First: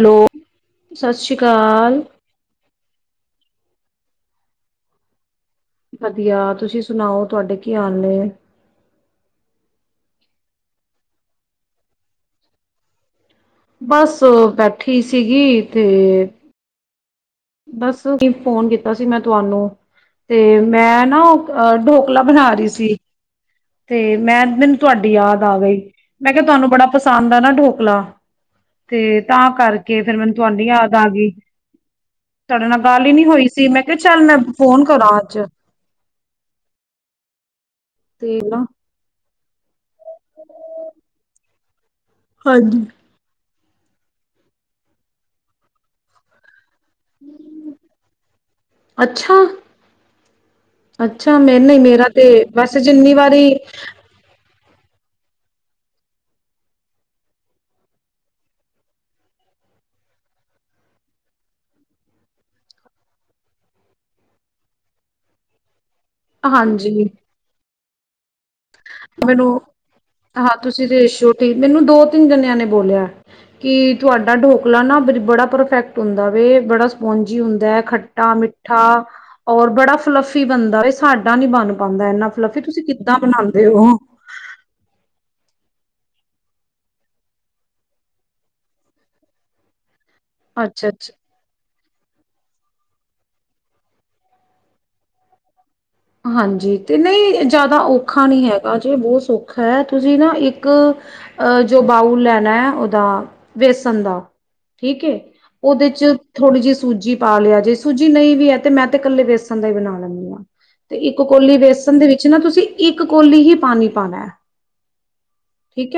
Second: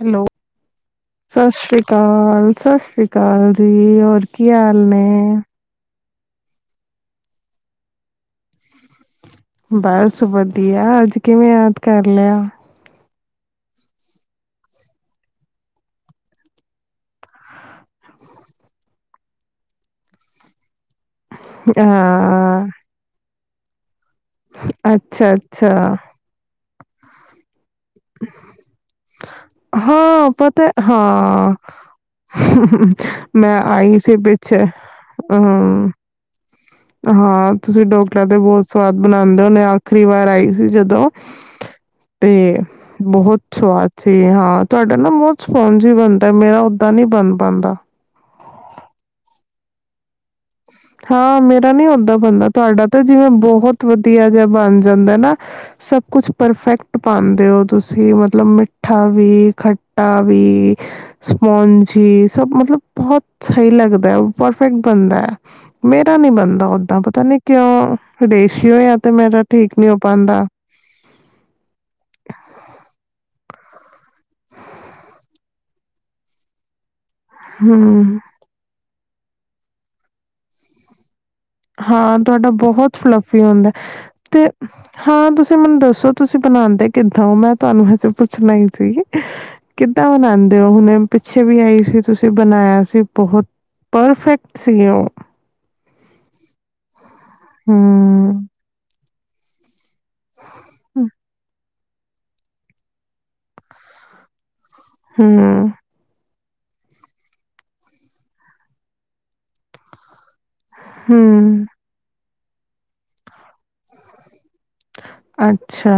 Hello, ਸਤਿ ਸ੍ਰੀ ਅਕਾਲ ਸਤਿ ਸ੍ਰੀ ਅਕਾਲ। [unintelligible] ਹੋਰ ਕੀ ਹਾਲ ਨੇ? ਵਧੀਆ। ਤੁਸੀਂ ਸੁਣਾਓ, ਤੁਹਾਡੇ ਕੀ ਹਾਲ ਨੇ? ਬਸ ਵਧੀਆ, ਅੱਜ ਕਿਵੇਂ ਯਾਦ ਕਰ ਲਿਆ? ਬਸ ਬੈਠੀ ਸੀਗੀ ਤੇ ਬਸ, ਫੋਨ ਕੀਤਾ ਸੀ ਮੈਂ ਤੁਹਾਨੂੰ ਤੇ ਮੈਂ ਨਾ ਉਹ ਆ ਢੋਕਲਾ ਬਣਾ ਹਾਂ, ਰਹੀ ਸੀ। ਤੇ ਮੈਂ ਮੈਨੂੰ ਤੁਹਾਡੀ ਅੱਛਾ ਯਾਦ ਆ ਗਈ, ਅੱਛਾ, ਮੈਂ ਕਿਹਾ ਤੁਹਾਨੂੰ ਬੜਾ ਪਸ ਸਦਾ ਨਾ ਡੋ। [unintelligible] ਫ, ਤੇ ਤਾਂ ਕਰਕੇ ਫਿਰ ਹਾਂ ਮੈਨੂੰ ਤੁਹਾਡੀ ਪਤਾ ਯਾਦ ਆ ਗਈ। ਹਾਂ ਤੁਹਾਡੇ ਨਾਲ ਗੱਲ ਹੀ ਨੀ ਹੋਈ ਮੈਂ ਕਿਹਾ ਆਈ ਸੀ ਚੱਲ ਮੈਂ ਪਿੱਛੇ, ਫੋਨ ਕਰਾਂ ਅੱਜ ਹੂੰ। ਹਾਂ ਤੁਸੀਂ ਢੋਕਲਾ ਤੇ ਬਹੁਤ ਸਵਾਦ ਬਣਾ ਜਾਂਦੇ ਨਾਲ। [unintelligible] ਖਰੀ ਵਾਰ ਆਈ ਸੀ ਜਦੋਂ ਤੇ ਹਾਂਜੀ। ਬਹੋਤ ਸਵਾਦ ਸੀ। ਹਾਂ, ਤੁਹਾਡਾ ਨਾ ਬੋਤ ਸਪੋਂਜੀ ਬਣਦੈ, ਮੇਰਾ ਤਾਂ ਨੀ ਬਣ ਪਾਂਦਾ। ਅੱਛਾ, ਅੱਛਾ ਹਾਂ, ਮੈਂ ਮੇਰਾ ਨਹੀਂ ਨੀ ਔਦਾਂ ਤੇ ਬਣਦਾ। ਵੈਸੇ ਤੁਹਾਡਾ ਤਾਂ ਜਿੰਨੀ ਜਿਵੇਂ ਵਾਰੀ ਬਹੁਤ ਵਧੀਆ ਜਿਹਾ ਬਣ ਜਾਂਦੈ ਨਾ ਸਭ ਕੁਛ ਪਰਫੈਕਟ ਪਾਂਦੇ ਔ ਤੁਸੀਂ, ਮਤਲਬ ਮਿੱਠਾ ਵੀ, ਖੱਟਾ ਵੀ, ਸਪੋਂਜੀ ਸਭ ਮਤਲਬ ਬਹੁਤ ਸਹੀ ਲੱਗਦਾ ਐ, ਉਹ ਪਰਫੈਕਟ ਬਣਦਾ ਐ। ਮੇਰਾ ਨੀ ਬਣਦਾ ਓਦਾਂ ਹਾਂਜੀ, ਪਤਾ ਨੀ ਕਿਉਂ। ਹੁਡੇ ਮੈਨੂੰ ਹਾਂ ਤੁਸੀਂ ਰੇਸ਼ੋ ਤੀ ਮੈਨੂੰ ਦੋ-ਤਿੰਨ ਜਣਿਆਂ ਨੇ ਬੋਲਿਐ। ਕੀ ਤੁਹਾਡਾ ਢੋਕਲਾ ਨਾ ਬਜ ਬੜਾ ਪਰਫੈਕਟ ਹੁੰਦਾ ਵੇ, ਬੜਾ ਸ ਮੁੰਜੀ ਹੁੰਦੈ ਹਮ ਖੱਟਾ, ਮਿੱਠਾ ਔਰ ਬੜਾ ਫਲਫੀ ਬਣਦਾ ਵੇ। ਸਾਡ ਰਾ ਨੀ ਬਣ ਪਾਂਦਾ ਇੰਨਾ ਫਲੱਫੀ। ਤੁਸੀਂ ਕਿੱਦਾਂ ਬਣਾਂ ਤੇ ਹਾਂ ਤੁਸ ਤੁਸੀਂ ਮੈਨੂੰ ਦੱਸੋ ਤੁਸੀਂ ਬਣਾਉਂਦੇ ਕਿੱਦਾਂ ਹੋ? ਮੈਂ ਤੁਹਾਨੂੰ ਹਜੇ ਪੁੱਛਣਾ ਹੀ ਸੀ ਕਿਦ ਤਾਂ ਨਾਂਦੇ ਹੋ ਅੱਛਾ ਹੁਣੇ ਅੱਛਾ ਪਿੱਛੇ ਵੀ ਆਈ ਫਿਰ ਤੁਸੀਂ ਬਣਾਇਆ ਸੀ ਬਹੁਤ ਪਰਫੈਕਟ ਸੀ ਉਹ। ਹਾਂਜੀ, ਤੇ ਨਹੀਂ ਜਿਆਦਾ ਔਖਾ ਹੂੰ ਨਹੀਂ ਹੈਗਾ ਜੇ ਬਹੁ ਭੁੱਖ ਹੈਟ ਤੁਸੀਂ ਨਾ ਇੱਕ ਅ ਜੇ ਬਾਊਲ ਲੈਣੈ, ਉਹਦਾ ਵੇਸਣ ਦਾ। ਠੀਕ ਏ, ਹੂੰ ਉਹਦੇ ਚ ਥੋੜ੍ਹੀ ਜਿਹੀ ਸੂਜੀ ਪਾ ਲਿਆ ਜੇ। ਸੂਜੀ ਨਈ ਵੀ ਐ ਤੇ ਮੈਂ ਤੇ ਕੱਲੇ ਵੇਸਣ ਦਾ ਈ ਬਣਾ ਲੈਂਣੀ ਆਂ। ਤੇ ਇੱਕ ਕੋਲੀ ਹੂੰ ਵੇਸਨ ਦੇ ਵਿ ਚ ਨਾ ਤੁਸੀਂ ਇੱਕ ਕੋਲੀ ਹੀ ਪਾਣੀ ਪਾਣਾ ਐ। ਅੱਛਾ।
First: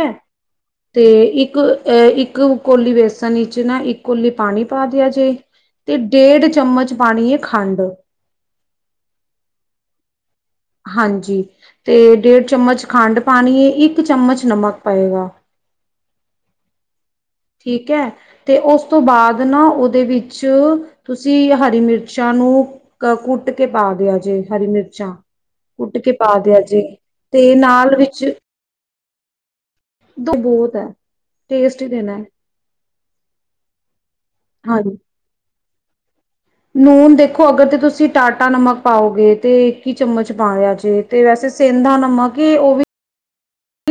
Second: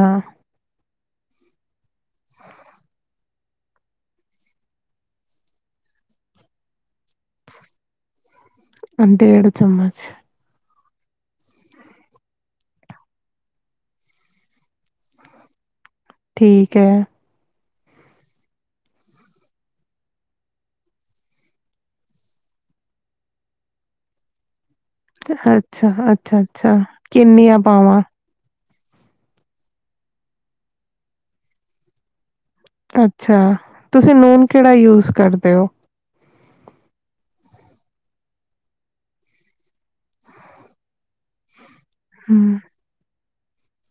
ਤੇ ਇੱਕ ਅ ਇੱਕ ਕੋਲੀ ਵੇਸਣ ਚ ਨਾ ਇੱਕ ਕੋਲੀ ਪਾਣੀ ਪਾ ਦਿਆ ਜੇ ਤੇ ਡੇਢ ਚਮਚ ਪਾਣੀ ਏ ਖਾਂਡ। ਡੇਢ ਚਮਚ। ਹਾਂਜੀ, ਤੇ ਡੇਢ ਚਮਚ ਖੰਡ ਪਾਣੀ ਏ, ਇੱਕ ਚਮਚ ਨਮਕ ਪਏਗਾ। ਠੀਕ ਐ। ਠੀਕ ਐ, ਤੇ ਉਸ ਤੋਂ ਬਾਅਦ ਨਾ ਉਹਦੇ ਵਿੱਚ ਤੁਸੀ ਹਰੀ ਮਿਰਚਾਂ ਨੂੰ ਕ ਕੁੱਟ ਕੇ ਪਾ ਦਿਆ ਜੇ ਹਰੀ ਮਿਰਚਾਂ। ਅੱਛਾ, ਕੁੱਟ ਕੇ ਹ, ਪਾ ਦਿਆ ਅੱਛਾ-ਅੱਛਾ ਜੇ ਤੇ ਕਿੰਨੀਆਂ ਨਾਲ ਪਾਵਾਂ? ਵਿੱਚ ਦੋ ਭੋਤ ਹੈ, ਟੇਸਟ ਹੀ ਦੇਣਾ ਐ। ਅੱਛਾ। ਤੁਸੀ ਨੂਨ ਕੇੜਾ ਹਾਂਜੀ ਯੂਜ਼ ਕਰਦੇ ਔ? ਨੂਨ ਦੇਖੋ ਅਗਰ ਤੇ ਤੁਸੀਂ ਟਾਟਾ ਨਮਕ ਪਾਓਗੇ ਤੇ ਇੱਕ ਹੀ ਚਮਚ ਪਾਇਆ ਜੇ ਤੇ ਵੈਸੇ ਸੈਂਧਾਂ ਨਮਕ ਹੀ ਹੂੰ ਉਹ ਵੀ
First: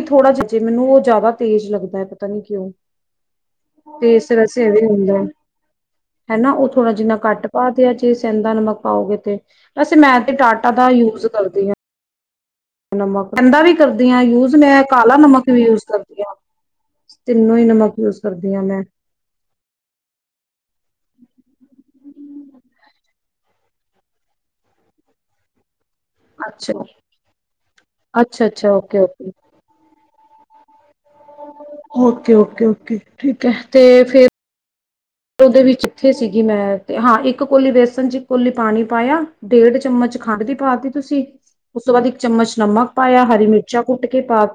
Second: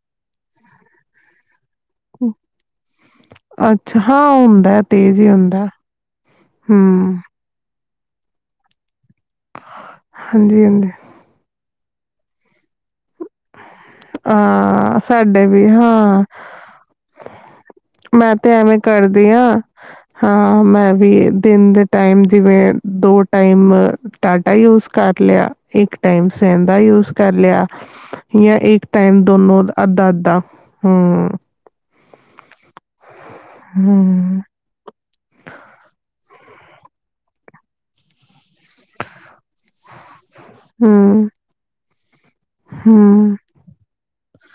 ਥੋੜਾ ਜਿਹਾ ਜੇ ਮੈਨੂੰ ਉਹ ਜ਼ਿਆਦਾ ਤੇਜ਼ ਲੱਗਦਾ ਪਤਾ ਹੂੰ, ਨੀ ਕਿਉਂ? ਅੱਛਾ ਤੇ ਹਾਂ ਇਸ ਵੈਸੇ ਹੁੰਦਾ ਹੈ, ਇਹਵੇਂ ਤੇਜ਼ ਹੁੰਦਾ ਹੀ ਹੇਨਾ ਉਹ ਥੋੜਾ ਹੂੰ ਜਿੰਨਾ ਘੱਟ ਪਾ ਤੇ ਏਦੇ ਚ ਸਹਿੰਦਾ ਨਮਕ ਪਾਓਗੇ। ਤੇ, ਅਸੀਂ ਮੈਂ ਤੇ ਹਾਂਜੀ ਟਾਟਾ ਦਾ ਹਾਂਜੀ ਯੂਜ ਕਰਦੀ ਹਾਂ। [unintelligible] ਬੰਦਾ ਵੀ ਕਰਦੀ ਯੂਜ ਮੈਂ ਹਾਂ, ਕਾਲਾ ਸਾਡੇ ਨਮਕ ਵੀ, ਯੂਜ ਕਰਦੀ ਹਾਂ, ਤਿੰਨੋ ਹੀ ਨਮਕ ਯੂਜ ਮੈਂ ਤੇ ਕਰਦੀ ਹਾਂ ਐਵੇਂ ਕਰਦੀ ਹਾਂ, ਹਾਂ ਮੈਂ ਵੀ ਦਿਨ ਦੇ ਟਾਈਮ ਜਿਵੇਂ ਦੋ ਟਾਈਮ ਡਾਟਾ ਯੂਜ ਕਰ ਲਿਆ। ਇੱਕ ਟਾਈਮ ਅੱਛਾ ਸਹਿੰਦਾ ਯੂਜ ਕਰ ਲਿਆ। ਅੱਛਾ ਜਾਂ ਅੱਛਾ ਇੱਕ ਓਕੇ ਟਾਈਮ ਓਕੇ ਦੋਨੋ ਅੱਧਾ ਅੱਧ ਤਾਂ ਹਮਮ। Okay okay okay. ਠੀਕ ਹੈ ਤੇ ਫਿਰ ਹੂੰ ਉਹਦੇ ਵਿੱਚੱ [unintelligible] ਜੀ ਜੀ, ਮੈਂ ਤੇ, ਹਾਂ ਇੱਕ ਕੋਲੀ ਬੇਸਣ ਚ ਇਕ ਕੋਲੀ ਪਾਣੀ ਪਾਇਆ, ਡੇਢ ਚਮਚ ਖੰਡ ਦੀ ਪਾਤੀ ਤੁਸੀਂ ਹੂੰ ਉਸ ਤੋ ਬਾਦ ਇਕ ਚਮਚ ਨਮਕ ਪਾਇਆ, ਹੂੰ ਹਰੀ ਮਿਰਚਾਂ ਕੁੱਟ ਕੇ ਪਾ।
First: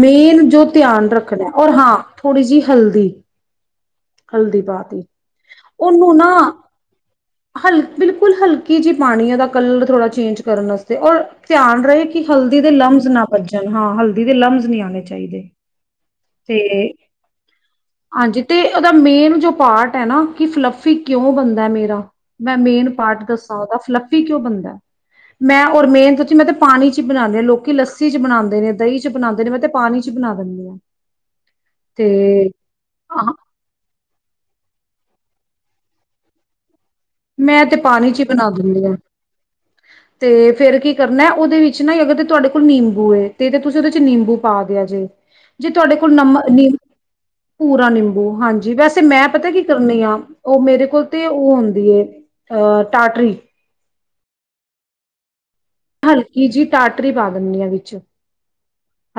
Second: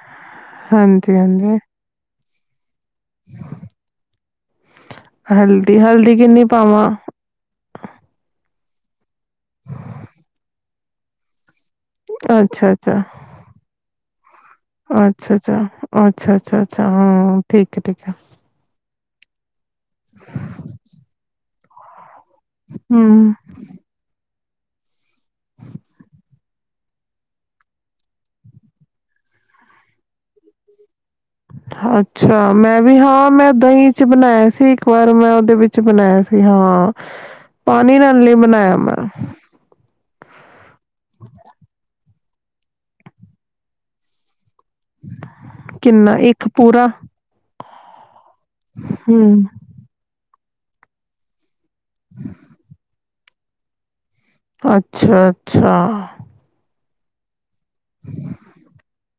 ਮੇ ਜੋ ਧਿਆਨ ਹਾਂਜੀ ਰੱਖਣਾ, ਹਾਂਜੀ ਔਰ ਹਾਂ। ਥੋੜੀ ਜੀ ਹਲਦੀ। ਹਲਦੀ ਪਾਤੀ, ਹਲਦੀ ਹਲਦੀ ਉਹਨੂੰ ਨਾ ਕਿੰਨੀ ਪਾਵਾਂ ਹਲ ਬਿਲਕੁਲ ਹਲਕੀ ਜਿਹੀ ਪਾਣੀ ਉਹਦਾ ਕਲਰ ਥੋੜਾ ਚੇਂਜ ਕਰਨ ਵਾਸਤੇ ਔਰ ਧਿਆਨ ਰਹੇ ਕਿ ਹਲਦੀ ਦੇ ਅੱਛਾ ਅੱਛਾ ਲਮਜ਼ ਨਾ ਭੱਜਣ ਹਾਂ ਹਲਦੀ ਦੇ ਲਮਜ਼ ਨਹੀਂ ਆਉਣੇ ਅੱਛਾ ਅੱਛਾ ਚਾਹੀਦੇ ਅੱਛਾ ਅੱਛਾ ਅੱਛਾ ਤੇ ਹਾਂ ਠੀਕ ਹੈ ਠੀਕ ਹੈ ਹਾਂਜੀ ਤੇ ਉਹਦਾ ਮੇਨ ਜੋ ਪਾਰਟ ਹੈ ਨਾ, ਕਿ ਫਲੱਫੀ ਕਿਉਂ ਬਣਦਾ ਮੇਰਾ ਮੈਂ ਮੇਨ ਪਾਰਟ ਹੂੰ ਦੱਸਾਂ ਉਦਾ ਫਲੱਪੀ ਕਿਉਂ ਬਨ ਮੈਂ ਔਰ ਮੇਨ ਸਚੀ ਮੈਂ ਤੇ ਪਾਣੀ ਚ ਹੀ ਬਣਾਂਦੇ ਹਾਂ ਲੋਕੀ ਲੱਸੀ ਚ ਬਣਾਉਂਦੇ ਨੇ ਦਹੀਂ ਚ ਬਣਾਂਦੇ ਨੇ ਮੈਂ ਤੇ ਪਾਣੀ ਚ ਬਣਾ ਦਿੰਦੀ ਹਾਂ। ਤੇ ਅੱਛਾ, ਮੈਂ ਵੀ ਹਾਂ ਮੈਂ ਦਹੀਂ ਚ ਬਣਾਇਆ ਸੀ ਇੱਕ ਵਾਰ ਮੈਂ ਉਹਦੇ ਵਿੱਚ ਬਣਾਇਆ ਸੀ, ਹਾਂ। ਮੈਂ ਤੇ ਪਾਣੀ ਨਾਲ ਚ ਹੀ ਨਈ ਬਣਾ ਬਣਾਇਆ ਦਿੰਦੀ ਹਾਂ ਮੈਂ ਤੇ ਫੇਰ ਕੀ ਕਰਨਾ ਉਹਦੇ ਵਿੱਚ ਨਾ ਅਗ ਤੁਹਾਡੇ ਕੋਲ ਨਿੰਬੂ ਏ ਤੇ, ਤੇ ਤੁਸੀਂ ਉਹਦੇ ਚ ਨਿੰਬੂ ਪਾ ਦਿਆ ਜੇ, ਜੇ ਤੁਹਾਡੇ ਕੋਲ ਕਿੰਨਾ ਨਮ ਇੱਕ ਨਿਬ ਪੂਰਾ ਪੂਰਾ ਨਿੰਬੂ ਓ, ਹਾਂਜੀ ਵੈਸੇ ਮੈਂ ਹੂੰ ਪਤਾ ਕੀ ਕਰਨੀ ਆ। ਉਹ ਮੇਰੇ ਕੋਲ ਤੇ ਉਹ ਹੁੰਦੀ ਏ। ਅ ਟਾਟਰੀ। ਅੱਛਾ। ਛਾ। ਹਲਕੀ ਜੀ ਟਾਟਰੀ ਪਾਦ ਪਨੀਆ ਵਿੱਚ,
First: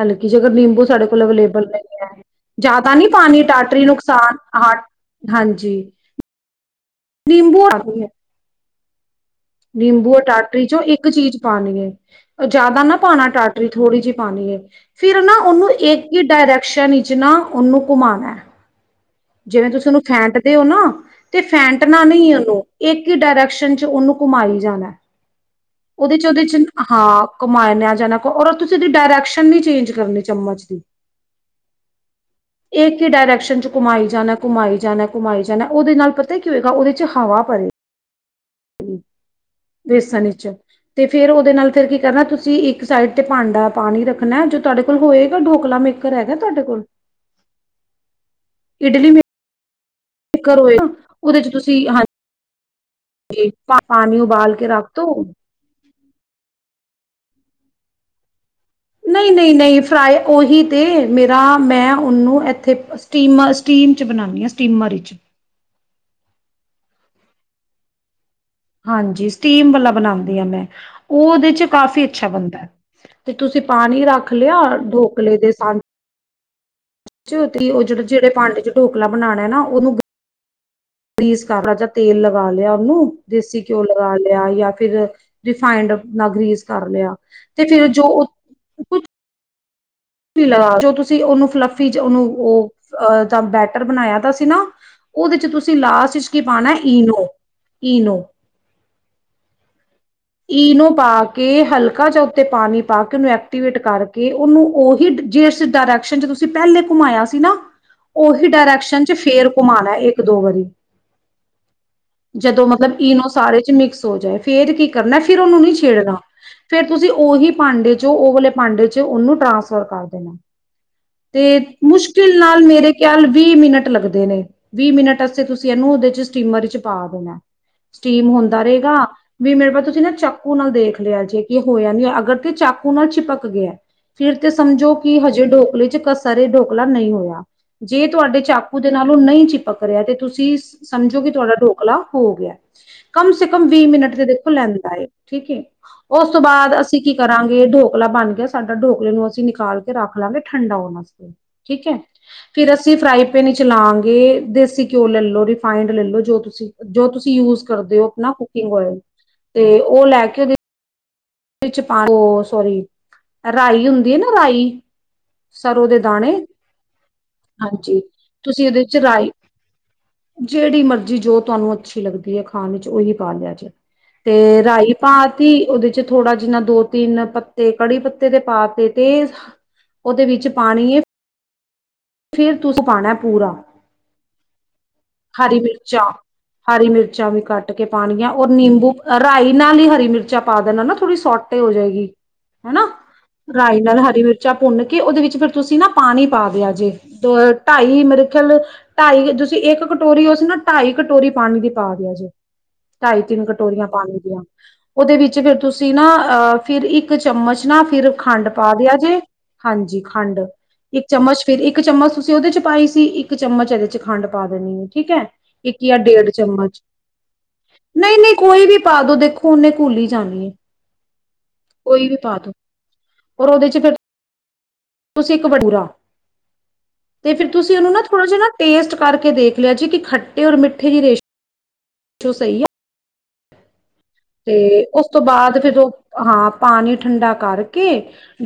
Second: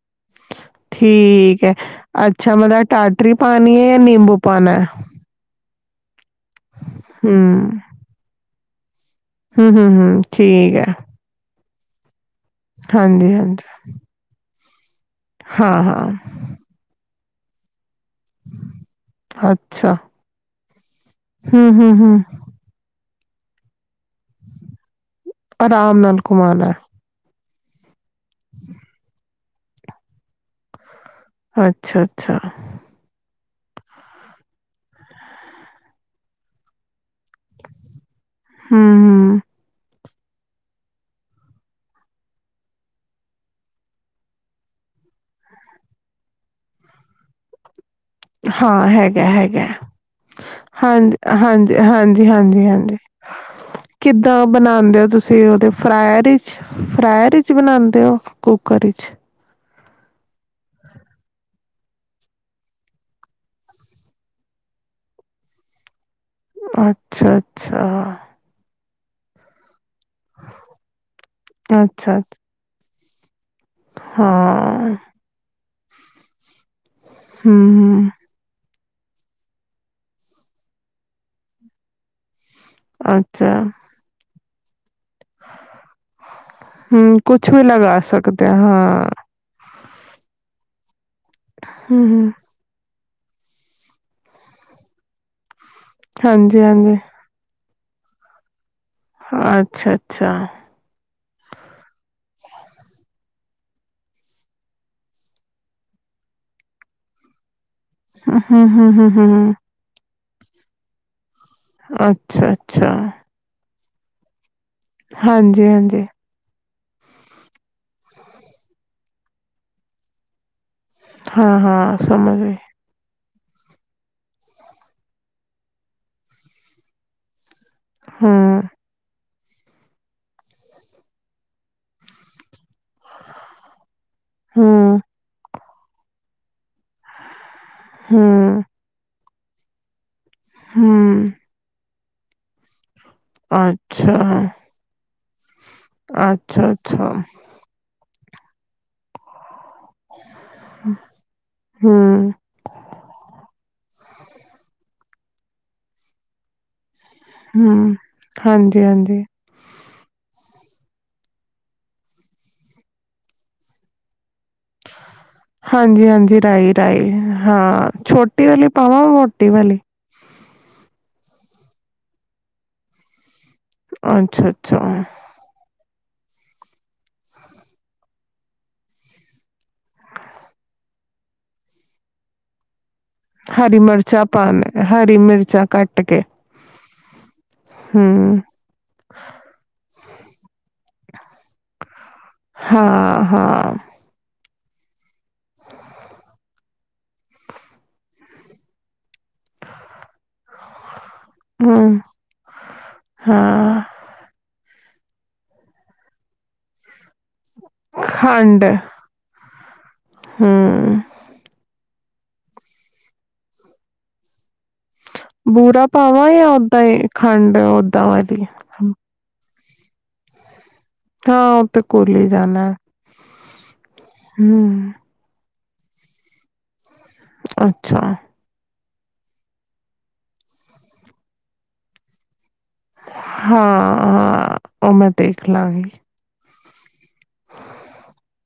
ਹਲਕਿ ਜੀ ਜੇਕਰ ਨਿੰਬੂ ਸਾਡੇ ਕੋਲ ਅਵੇਲੇਬਲ ਨਹੀਂ ਹੈ। ਅੱਛਾ ਮਤਲਬ ਜਿਆਦਾ ਨੀ ਟਾਟਰੀ ਪਾਣੀ ਟਾਟਰੀ ਹੈ ਜਾਂ ਨਿੰਬੂ ਨੁਕਸਾਨ ਪਾਉਣਾ ਹਾਟ ਹੈ ਹਾਂਜੀ। ਨੀਬੂ ਹੂੰ [unintelligible] ਹੂੰ ਹੂੰ ਨਿੰਬੂ, ਹੂੰ ਅਟਾਟਰੀ ਠੀਕ ਚੋਂ ਹੈ ਇੱਕ ਚੀਜ਼ ਪਾਣੀ ਏ। [inaudible] ਜ਼ਿਆਦਾ ਨਾ ਪਾਣਾ ਹਾਂਜੀ ਹਾਂਜੀ ਟਾਟਰੀ ਥੋੜ੍ਹੀ ਜੀ ਪਾਣੀ ਏ। ਫਿਰ ਨਾ ਉਹਨੂੰ ਹਾਂ ਏਕ ਹਾਂ ਹੀ ਡਾਇਰੈਕਸ਼ਨ ਈ ਚ ਨਾ ਉਹਨੂੰ ਘੁਮਾਣਾ। ਜਿਵੇਂ ਤੁਸੀਂ ਅੱਛਾ ਉਹਨੂੰ ਫੈਂਟਦੇ ਓ ਨਾ, ਤੇ ਹੂੰ ਹੂੰ ਫੈਂਟਨਾ ਹੂੰ ਨਹੀਂ ਏ ਉਹਨੂੰ, ਏਕ ਡਾਇਰੈਕਸ਼ਨ ਚ ਉਹਨੂੰ ਘੁਮਾਈ ਜਾਨਾ ਆਰਾਮ ਨਾਲ ਘੁਮਾਨਾ ਅ। ਘੁਮਾਇ ਜਾਣਾ ਔਰ ਤੁਸੀਂ ਇਸ ਦੀ ਡਾਇਰੈਕਸ਼ਨ ਨੀ ਚੇਂਜ ਕਰਨੀ ਚਮਚ ਦੀ। ਅੱਛਾ, ਅੱਛਾ। ਇੱਕ ਹੀ ਡਾਇਰੈਕਸ਼ਨ ਚ ਘੁਮਾਈ ਜਾਨਾ, ਘੁਮਾਈ ਜਾਨਾ, ਘੁਮਾਈ ਜਾਨਾ, ਉਹਦੇ ਨਾਲ ਪਤਾ ਕੀ ਹੋਏਗਾ ਉਹਦੇ ਚ ਹਵਾ ਭਰੇ ਹੂੰ ਹੂੰ ਵੇਸਨ ਈਚ, ਤੇ ਫੇਰ ਉਹਦੇ ਨਾਲ ਫੇਰ ਕੀ ਕਰਨਾ ਤੁਸੀਂ ਇੱਕ ਸਾਈਡ ਤੇ ਭਾਂਡਾ ਪਾਣੀ ਰੱਖਨਾ ਏ ਜੋ ਤੁਹਾਡੇ ਕੋਲ ਹੋਏਗਾ ਢੋਕਲਾ ਮੇਕਰ ਹੈਗਾ ਤੁਹਾਡੇ ਕੋਲ? ਹਾਂ, ਇਡਲੀ ਹੈਗਾ, ਹੈਗਾ। ਮੇਕਰ ਹੋਏਗਾ ਹਾਂਜ, ਉਹਦੇ ਚ ਹਾਂਜੀ, ਤੁਸੀਂ ਹਾਂਜੀ, ਹਾਂਜੀ, ਹਾਂ। ਹਾਂਜੀ ਪਾਣੀ ਕਿੱਦਾਂ ਉਬਾਲ ਕੇ ਰੱਖ ਬਣਾਦੇ ਔ ਦੋ ਤੁਸੀਂ ਉਹਦੇ ਫਰਾਅਰ ਈ। ਫਰਾਅਰ ਚ ਬਨਾਂਦੇ ਔ? ਕੁੂਕਰ ਈਚ। ਨਹੀਂ ਨਹੀਂ ਨਹੀਂ ਫਰਾਈ ਔਹੀ ਤੇ, ਮੇਰਾ ਮੈਂ ਉਹਨੂੰ ਇੱਥੇ ਸਟੀਮਾ ਸਟੀਮ ਚ ਬਣਾਦੀ ਆਂ ਸਟੀਮਰ ਈਚ। ਅੱਛਾ, ਅੱਛਾ। ਹਾਂਜੀ, ਸਟੀਮ ਵਾਲ ਬਨਾਂਦੀ ਹਾਂ ਮੈਂ, ਉਹ ਉਹਦੇ ਚ ਕਾਫ਼ੀ ਅੱਛਾ ਬਨਦਾ ਏ। ਤੇ ਤੁਸੀਂ ਪਾਣੀ ਰੱਖ ਲਿਆ ਹਾਂ, ਢੋਕਲੇ ਦੇ। [unintelligible] [unintelligible] ਉਹ ਜਹੜੇ ਹੂੰ, ਜਿਹੜੇ ਭਾਂਡੇ ਚ ਢੋਕਲਾ ਬਨਾਨਾ ਏ ਨਾ ਉਹਨੂੰ ਰੀਸ [unintelligible] ਤੇਲ ਲ ਲਾ ਲਿਆ ਉਹਨੂੰ, ਅੱਛਾ, ਦੇਸੀ ਘਿਓ ਲਗਾ ਲਿਆ। ਯਾ, ਯਾ ਫਿਰ ਰਿਫਾਈੰਡ ਨਾਲ ਗ੍ਰੀਸ ਕਰ ਲਿਆ ਹੂੰ, ਕੁਛ ਵੀ ਤੇ ਫਿਰ ਲਗਾ ਜੋ ਸਕਦੇ ਆ, ਕੁ ਹਾਂ, [unintelligible] ਜੋ ਤੁਸੀਂ ਤੁਸੀਂ ਉਹਨੂੰ ਫਲੱਫੀ 'ਚ ਹੂੰ, ਉਹਨੂੰ ਉਹ ਅਹ ਤਾਂ ਬੈਟਰ ਬਣਾਇਆ ਤਾਂ ਸੀ ਨਾ ਉਹਦੇ ਚ ਤੁਸੀਂ ਤੁਸੀਂ ਲਾਸਟ ਵਿੱਚ ਕੀ ਹਾਂਜੀ, ਪਾਉਣਾ ਹਾਂਜੀ, ਈਨੋ। ਈਨੋ। ਅੱਛਾ। ਅੱਛਾ, ਈਨੋ ਪਾ ਕੇ ਹਲਕਾ ਜਾ ਉੱਤੇ ਪਾਣੀ ਪਾ ਕੇ ਉਹਨੂੰ ਐਕਟੀਵੇਟ ਕਰਕੇ, ਉਹਨੂੰ ਓਹੀ ਜਿਸ ਡਾਇਰੈਕਸ਼ਨ ਚ ਤੁਸੀਂ ਪਹਿਲੇ ਘੁਮਾਇਆ ਸੀ ਨਾ ਹੂੰ, ਉਹੀ ਡਾਇਰੈਕਸ਼ਨ ਚ ਫੇਰ ਹਾਂਜੀ-ਹਾਂਜੀ, ਘੁਮਾਉਣਾ ਇੱਕ ਇੱਕ ਦੋ ਵਰੀ ਜਦੋਂ ਅੱਛਾ-ਅੱਛਾ, ਮਤਲਬ ਈਨੋ ਸਾਰੇ ਚ ਮਿਕਸ ਹੋ ਜਾਏ ਫੇਰ ਕਰਨਾ ਹੂੰ, ਹੂੰ, ਹੂੰ, ਹੂੰ, ਅੱਛਾ-ਅੱਛਾ, ਫਿਰ ਉਹਨੂੰ ਨਹੀਂ ਹਾਂਜੀ-ਹਾਂਜੀ, ਛੇੜਨਾ ਫੇਰ ਤੁਸੀਂ ਉਹੀ ਭਾਂਡੇ ਚੋਂ ਉਹ ਵਾਲੇ ਭਾਂਡੇ 'ਚ ਉਹਨੂੰ ਟ੍ਰਾਂਸਫਰ ਕਰ ਦੇਣਾ। ਤੇ ਹਾਂ-ਹਾਂ, ਮੁਸ਼ਕਿਲ ਸਮਝ ਗਈ, ਨਾਲ ਮੇਰੇ ਖਿਆਲ ਵੀਹ ਮਿੰਟ ਲੱਗਦੇ ਨੇ, ਵੀਹ ਮਿੰਟ ਵਾਸਤੇ ਤੁਸੀਂ ਇਹਨੂੰ ਉਹਦੇ ਚ ਸਟੀਮਰ ਚ ਪਾ ਦੇਣਾ ਐ। ਸਟੀਮ ਹੁੰਦਾ ਹੂੰ, ਰਹੇਗਾ। ਵੀ ਮੇਰੇ ਪਾਦੇ ਤੁਸੀਂ ਨਾ ਚਾਕੂ ਨਾਲ ਦੇਖ ਲਿਆ ਜੇ ਕਿ ਹੋਇਆ ਨੀ ਅਗਰ ਤੇ ਚੱਕ ਉਹ ਨਾ ਚਿਪਕ ਗਿਆ ਐ, ਫਿਰ ਤੇ ਸਮਝੋ ਹੂੰ, ਕਿ ਹਜੇ ਡੋ ਕੋਲੀ ਚ ਕੱਸਾਰੇ ਢੋਕਲਾ ਨਹੀਂ ਹੋਇਆ। ਜੇ ਤੁਹਾਡੇ ਹੂੰ, ਚਾਕੂ ਦੇ ਨਾਲੋਂ ਨਹੀਂ ਚਿਪਕ ਰਿਆ ਤੇ ਤੁਸੀਂ ਸਮਝੋ ਹੂੰ, ਕਿ ਤੁਹਾਡਾ ਢੋਕਲਾ ਹੋ ਗਿਆ [inaudible] ਕਮ ਸੇ ਕਮ ਵੀਹ ਅੱਛਾ, ਮਿੰਟ ਤੇ ਦੇਖੋ ਲੈਂਦ ਠੀਕ ਏ ਉਸ ਤੋਂ ਬਾਅਦ ਅਸੀਂ ਅੱਛਾ-ਅੱਛਾ, ਕੀ ਕਰਾਂਗੇ ਡੋ ਕਲਾ ਬਣ ਗਿਆ ਸਾਡਾ ਢੋਕਲੇ ਨੂੰ ਅਸੀਂ ਨਿਕਾਲ ਕੇ ਰੱਖ ਲਾਗੇ ਠੰਡਾ ਹੋਣ ਵਾਸਤੇ ਠੀਕ ਹੈ। ਹੂੰ, ਫੇਰ ਅਸੀਂ ਫਰਾਈ ਪੈਨ ਵਿੱਚ ਚਲਾਾਂਗੇ ਦੇਸੀ ਘਿਓ ਲੈ ਲੋ ਰਿਫਾਈੰਡ ਲੈ ਲੋ ਜੋ ਤੁਸੀਂ ਜੋ ਤੁਸੀਂ ਯੂਜ ਹੂੰ, ਕਰਦੇ ਹੋ ਆਪਣਾ ਕੁਕਿੰਗ ਓਇਲ ਹਾਂਜੀ-ਹਾਂਜੀ, ਤੇ ਉਹ ਲੈ ਕੇ ਉਹਦੀ ਉਹਦੇ ਚ ਪਾਲੋ, ਸੋਰੀ ਰਾਈ ਹੁੰਦੀ ਹੈ ਨਾ ਰਾਈ ਸਰੋਂ ਦੇ ਹਾਂਜੀ ਦਾਣੇ ਹਾਂਜੀ ਰਾਾਈ ਰਾਾਈ ਹਾਂ ਹਾਂਜੀ ਛੋਟੀ ਤੁਸੀਂ ਵਾਲੀ ਉਹਦੇ ਚ ਪਾਵਾਂ ਰਾਈ ਮੋਟੀ ਵਾਲੀ। ਜਿਹੜੀ ਮਰਜ਼ੀ ਜੋ ਤੁਹਾਨੂੰ ਅੱਛੀ ਲੱਗਦੀ ਹੈ ਖਾਣ ਚ ਉਹੀ ਪਾ ਲਿਆ। ਤੇ ਰਾਈ ਅੱਛਾ-ਅੱਛਾ। ਪਾਤੀ, ਉਹਦੇ ਥੋੜ੍ਹਾ ਜਿਨਾ ਦੋ ਤਿੰਨ ਪੱਤੇ ਕੜੀ ਪੱਤੇ ਦੇ ਪਾ ਤੇ ਤੇ ਉਹਦੇ ਵਿੱਚ ਪਾਣੀ ਫਿਰ ਤੁਸੀਂ ਪਾਣਾ ਪੂਰਾ ਹਰੀ ਮਿਰਚਾਂ ਪਾਣਾ ਹਰੀ ਕੱਟ ਮਿਰਚਾਂ ਕੇ ਹਰੀ ਮਿਰਚਾਂ ਵੀ ਕੱਟ ਕੇ ਪਾਉਣਗੀਆਂ ਹੂੰ ਔਰ ਨਿੰਬੂ ਰਾਈ ਨਾਲ ਹੀ ਹਰੀ ਮਿਰਚ ਮਿਰਚਾਂ ਪਾ ਦੇਣਾ ਹਨ ਨਾ ਥੋੜੀ ਸੋਟ ਤੇ ਹੋ ਜਾਏਗੀ ਹੈਨਾ ਹਾਂ, ਹਾਂ ਰਾਾਈ ਨਾਲ ਹਰੀ ਮਿਰ ਚਾਹ ਭੁੰਨ ਕੇ ਉਹਦੇ ਵਿੱਚ ਫਿਰ ਤੁਸੀਂ ਨਾ ਪਾਣੀ ਪਾ ਦਿਆ ਜੇ। ਦ ਢਾਈ ਮ੍ਰਿਖਲ ਢਾਈ ਤੁਸੀਂ ਇੱਕ ਕਟੋਰੀ ਹੋ ਸੀ ਨਾ ਢਾਈ ਕਟੋਰੀ ਪਾਣੀ ਦੀ ਪਾ ਹੂੰ ਦੀ ਆ ਜੇ, ਢਾਈ-ਤਿੰਨ ਹਾਂ ਕਟੋਰੀਆਂ ਪਾਣੀ ਦੀਆਂ। ਉਹਦੇ ਵਿੱਚ ਫਿਰ ਤੁਸੀਂ ਨਾ ਅਹ ਫਿਰ ਇੱਕ ਚਮਚ ਨਾ ਫਿਰ ਖੰਡ ਪਾ ਦਿਆ ਜੇ ਹਾਂਜੀ ਖੰਡ, ਹੂੰ ਇੱਕ ਚਮਚ ਫਿਰ ਇੱਕ ਇੱਕ ਚਮਚ ਤੁਸੀਂ ਉਹਦੇ ਚ ਪਾਈ ਸੀ। ਇੱਕ ਚਮਚ ਇਹਦੇ ਚ ਖੰਡ ਪਾ ਦੇਣੀ ਹੈ ਠੀਕ ਹੈ ਇੱਕ ਬੂਰਾ ਪਾਵਾਂ ਡੇਢ ਜਾਂ ਚਮਚ ਓਦਾਂ ਹੀ ਖੰਡ ਓਦਾਂ ਵਾਂ ਦੀ ਔਨੇ ਕੋਲੀ ਹੀ ਜਾਣੀ ਹੈ। ਹਾਂ ਉਹ ਤੇ ਕੋਈ ਵੀ ਘੁਲੀ ਈ ਪਾ ਦੋ ਜਾਣਾ, ਹਮ ਤੂੰ ਬਡੂਰਾ ਤੇ ਫੇਰ ਤੁਸੀਂ ਉਹਨੂੰ ਅੱਛਾ ਨਾ ਥੋੜਾ ਜਿਹਾ ਨਾ ਟੇਸਟ ਕਰਕੇ ਦੇਖ ਲਿਆ ਜੀ ਕਿ ਖੱਟੇ ਔਰ ਮਿੱਠੇ ਜੇ ਜੋ ਸਹੀ ਹੈ। ਹਾਂ ਹਾਂ ਉਹ ਉਸ ਮੈਂ ਤੋਂ ਬਾਅਦ ਫਿਰ ਦੇਖਲਾਂਗੀ। ਉਹ ਹਾਂ ਪਾਣੀ ਠੰਡਾ ਕਰਕੇ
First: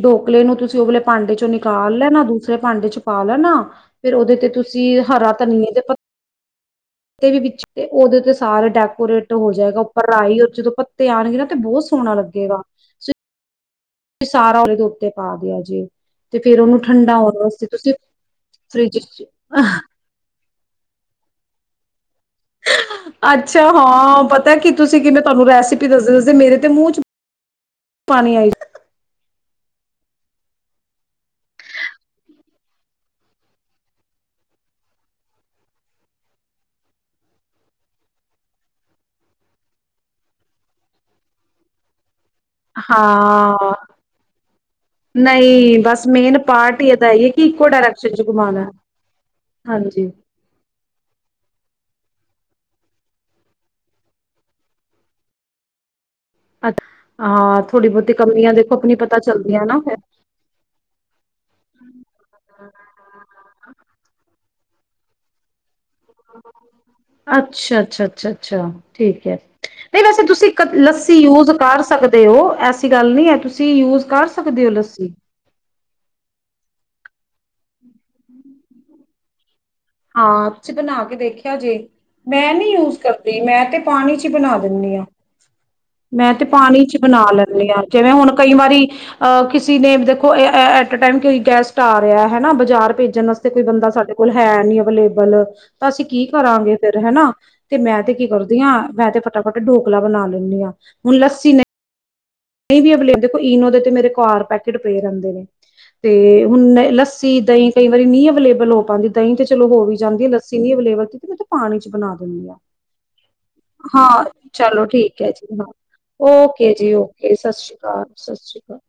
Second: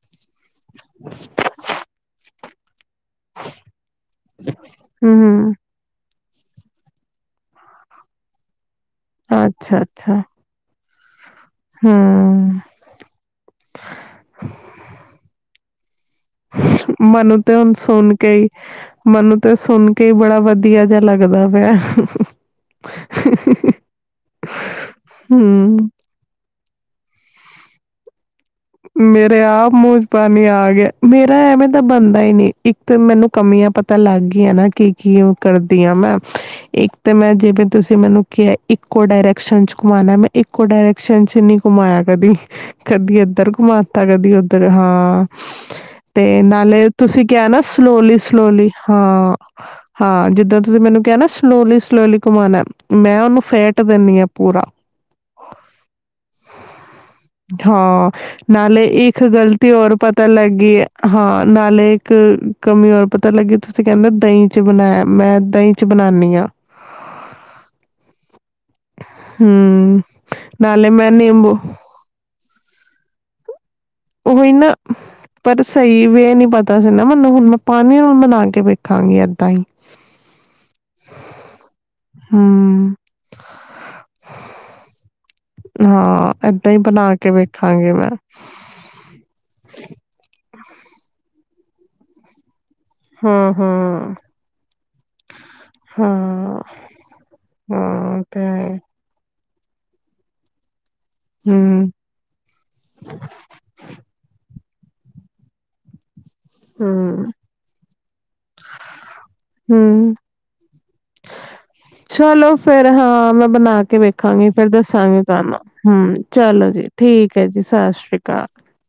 ਡੋਕਲੇ ਨੂੰ ਤੁਸੀਂ ਉਵਲੇ ਭਾਂਡੇ ਚੋਂ ਨਿਕਾਲ ਲੈਣਾ ਦੂਸਰੇ ਪਰ ਭਾਂਡੇ ਚ ਪਾ ਲੈ ਨਾ, ਫੇਰ ਉਹਦੇ ਤੇ ਤੁਸੀਂ ਹਰਾ ਹੂੰ ਧਨੀਏ ਦੇ ਪਤ ਵੀ ਵਿੱਚ, ਤੇ ਉਹਦੇ ਉਤੇ ਸਾਰੇ ਟੈਪ ਕਰੇਕ੍ਟ ਹੋ ਜਾਏਗਾ, ਅੱਛਾ, ਉਪਰ ਅੱਛਾ ਰਾਹੀ ਜਦੋਂ ਪੱਤੇ ਆਣਗੇ ਨਾ ਤੇ ਬਹੁਤ ਸੋਹਣਾ ਹੂੰ ਲੱਗੇਗਾ ਸਾਰਾ ਉਹਦੇ ਦੇ ਉੱਤੇ ਪਾ ਦਿਆ ਜੇ। ਤੇ ਫੇਰ ਉਹਨੂੰ ਠੰਡਾ ਹੋਣ ਮੈਨੂੰ ਤੇ ਵਾਸਤੇ ਹੁਣ ਤੁਸੀਂ ਸੁਣ ਕੇਈ ਫਰਿਜ ਚ ਮੈਨੂੰ ਤੇ ਸੁਣ ਕੇ ਹੀ ਬੜਾ ਵਧੀਆ ਜਾ ਲੱਗਦਾ ਪਿਆ ਐ ਅੱਛਾ। ਹਾਂ, ਪਤਾ ਕੀ ਤੁਸੀਂ ਕਿ ਮੈਂ ਤੁਹਾਨੂੰ ਰੈਸਪੀ ਹੂੰ ਦੱਸਦੇ ਦੱਸਦੇ ਮੇਰੇ ਤੇ ਮੂੰਹ ਚ ਪਾਣੀ ਆਈ ਮੇਰੇ ਆਪ ਮੂੰਹ ਚ ਪਾਣੀ ਆ ਗਿਆ, ਮੇਰਾ ਐਵੇਂ ਤਾਂ ਬਣਦਾ ਹੀ ਨਹੀਂ, ਇੱਕ ਤਾਂ ਮੈਨੂੰ ਕਮੀਆਂ ਪਤਾ ਲੱਗ ਗਈਆਂ ਨਾ ਕੀ ਕੀ ਔ ਕਰਦੀ ਆ, ਮੈਂ ਇੱਕ ਤਾਂ ਮੈਂ ਜਿਵੇਂ ਤੁਸੀਂ ਮੈਨੂੰ ਕਿਹਾ ਇੱਕੋ ਡਾਇਰੈਕਸ਼ਨ ਚ ਘੁਮਾਉਣਾ ਮੈਂ ਇੱਕੋ ਡਾਇਰੈਕਸ਼ਨ ਚ ਨੀ ਘੂਮਾਇਆ ਕਦੀ। ਹਾਂ। ਮਾਤਾ ਕਦੀ ਉੱਧਰ, ਹਾਂ ਨਹੀਂ ਬਸ ਮੇਨ ਤੇ ਪਾਰਟ ਹੀ ਨਾਲੇ ਇਹਦਾ ਤੁਸੀਂ ਹੈ ਕਿ ਕਿਹਾ ਨਾ ਇੱਕੋ ਡਾਇਰੈਕਸ਼ਨ ਸਲੋਲੀ ਚ ਘੁਮਾਉਣਾ ਸਲੋਲੀ, ਹਾਂ ਹਾਂਜੀ ਹਾਂ ਜਿੱਦਾਂ ਤੁਸੀਂ ਮੈਨੂੰ ਕਿਹਾ ਨਾ ਸਲੋਲੀ ਸਲੋਲੀ। ਘੂਮਾਣਾ ਐ, ਮੈਂ ਉਹਨੂੰ ਫੈਟ ਦੇਨੀ ਆ ਪੂਰਾ। ਅੱ ਹਾਂ, ਥੋੜੀ ਬਹੁਤੀ ਕਮੀਆਂ ਦੇ ਲੇ ਇੱਕ ਗ਼ਲਤੀ ਹੋਰ ਪਤਾ ਲੱਗੀ ਏ। ਹਾਂ, ਨਾਲੇ ਇੱਕ ਕਮੀ ਹੋਰ ਪਤਾ ਲੱਗੀ ਤੁਸੀਂ ਕਹਿੰਦੇ ਦਈਂ ਚ ਬਣਾਇਆ ਮੈਂ ਦਈਂ ਅੱਛਾ ਅੱਛਾ ਅੱਛਾ ਅੱਛਾ ਠੀਕ ਹੈ, ਹੂੰ, ਨਹੀਂ ਵੈਸੇ ਤੁਸੀਂ ਕ ਨਾਲੇ ਮੈਂ ਲੱਸੀ ਯੂਜ ਨਿੰਬੂ ਕਰ ਸਕਦੇ ਹੋ। ਐਸੀ ਗੱਲ ਨਹੀਂ ਹੈ ਤੁਸੀਂ ਯੂਜ ਕਰ ਉਹ ਸਕਦੇ ਨਾ ਹੋ ਲੱਸੀ ਪਰ ਸਹੀ ਵੇ ਨੀ ਪਾਤਾ [unintelligible] ਦਿਤਤਾਂ ਸੀ ਨਾ ਮੈਨੂੰ ਹੁਣ ਮੈਂ ਪਾਣੀਆਂ ਨੂੰ ਬਣਾ ਕੇ ਵੇਖਾਂਗੀ ਏਦਾਂ ਹੀ। ਹਾਂ ਚ ਬਣਾ ਕੇ ਦੇਖਿਆ ਜੇ, ਮੈਂ ਨੀ ਹੂੰ, ਯੂਜ ਕਰਦੀ, ਮੈਂ ਤੇ ਪਾਣੀ ਚ ਹੀ ਬਣਾ ਦਿੰਦੀ ਹਾਂ। ਮੈਂ ਤੇ ਹਾਂ ਏਦਾਂ ਈ ਪਾਣੀ ਚ ਬਣਾ ਕੇ ਲੈਂਨੀ ਆਂ, ਵੇਖਾਂਗੀ ਮੈਂ। ਜਿਵੇਂ ਹੁਣ ਕਈ ਵਾਰੀ ਅਹ ਕਿਸੇ ਨੇ ਦੇਖੋ [unintelligible] ਇੱਕ ਟਾਈਮ ਕੋਈ ਗੈਸਟ ਆ ਰਿਹਾ ਹੈਨਾ ਬੱਚੇ। ਜ਼ਾਰ ਭੇਜਣ ਆਸਤੇ ਹੂੰ, ਕੋਈ ਬੰਦਾ ਸਾਡੇ ਹੂੰ। ਕੋਲ ਹੈ ਨੀ ਲੇਬਲ ਤਾਂ ਹਾਂ, ਅਸੀਂ ਕੀ ਹਾਂ, ਕਰਾਂਗੇ ਫੇਰ, ਹੈਨਾ ਤੇ ਮੈਂ ਤੇ ਉਹ ਕੀ ਕਰਦੀ ਹੈ ਈ। ਹਾਂ ਮੈਂ ਤੇ ਫਟਾਫਟ ਢੋਕਲਾ ਬਣਾ ਲੈਂਨੀ ਆਂ। ਹੁਣ ਲੱਸੀ ਨਹੀਂ ਹੂੰ, [inaudible] ਦੇਖੋ ਈਨੋ ਦੇ ਤੇ ਮੇਰੇ ਘਰ ਪੈਕਟ ਪਏ ਰਹਿੰਦੇ ਨੇ ਤੇ ਹੁਣ ਹੂੰ। ਲੱਸੀ, ਦਹੀਂ ਕਈ ਵਾਰੀ ਨੀ ਅਵੇਲੇਬਲ ਹੋ ਪਾਂਦੀ। ਦਹੀਂ ਤੇ ਚਲੋ ਹੋ ਹੀ ਹੂੰ। ਜਾਂਦੀ। ਲੱਸੀ ਨੀ ਅਵੇਲੇਬਲ ਤੇ ਮੈਂ ਤੇ ਪਾਣੀ ਚ ਬਣਾ ਦਿੰਦੀ ਚਲੋ ਹਾਂ। ਫੇਰ ਹਾਂ ਮੈਂ ਬਣਾ ਕੇ ਹਾਂ ਵੇਖਾਂਗੀ ਫੇਰ ਚਲੋ ਠੀਕ ਦੱਸਾਂਗੀ ਹੈ। ਜੀ ਤੁਹਾਨੂੰ ਹਾਂ ਹੂੰ ਚਲੋ ਓਕੇ ਜੀ ਓ ਸਤਿ ਠੀਕ ਹੈ ਜੀ ਸ਼੍ਰੀ ਅਕਾਲ, ਸਤਿ ਸ਼੍ਰੀ ਅਕਾਲ।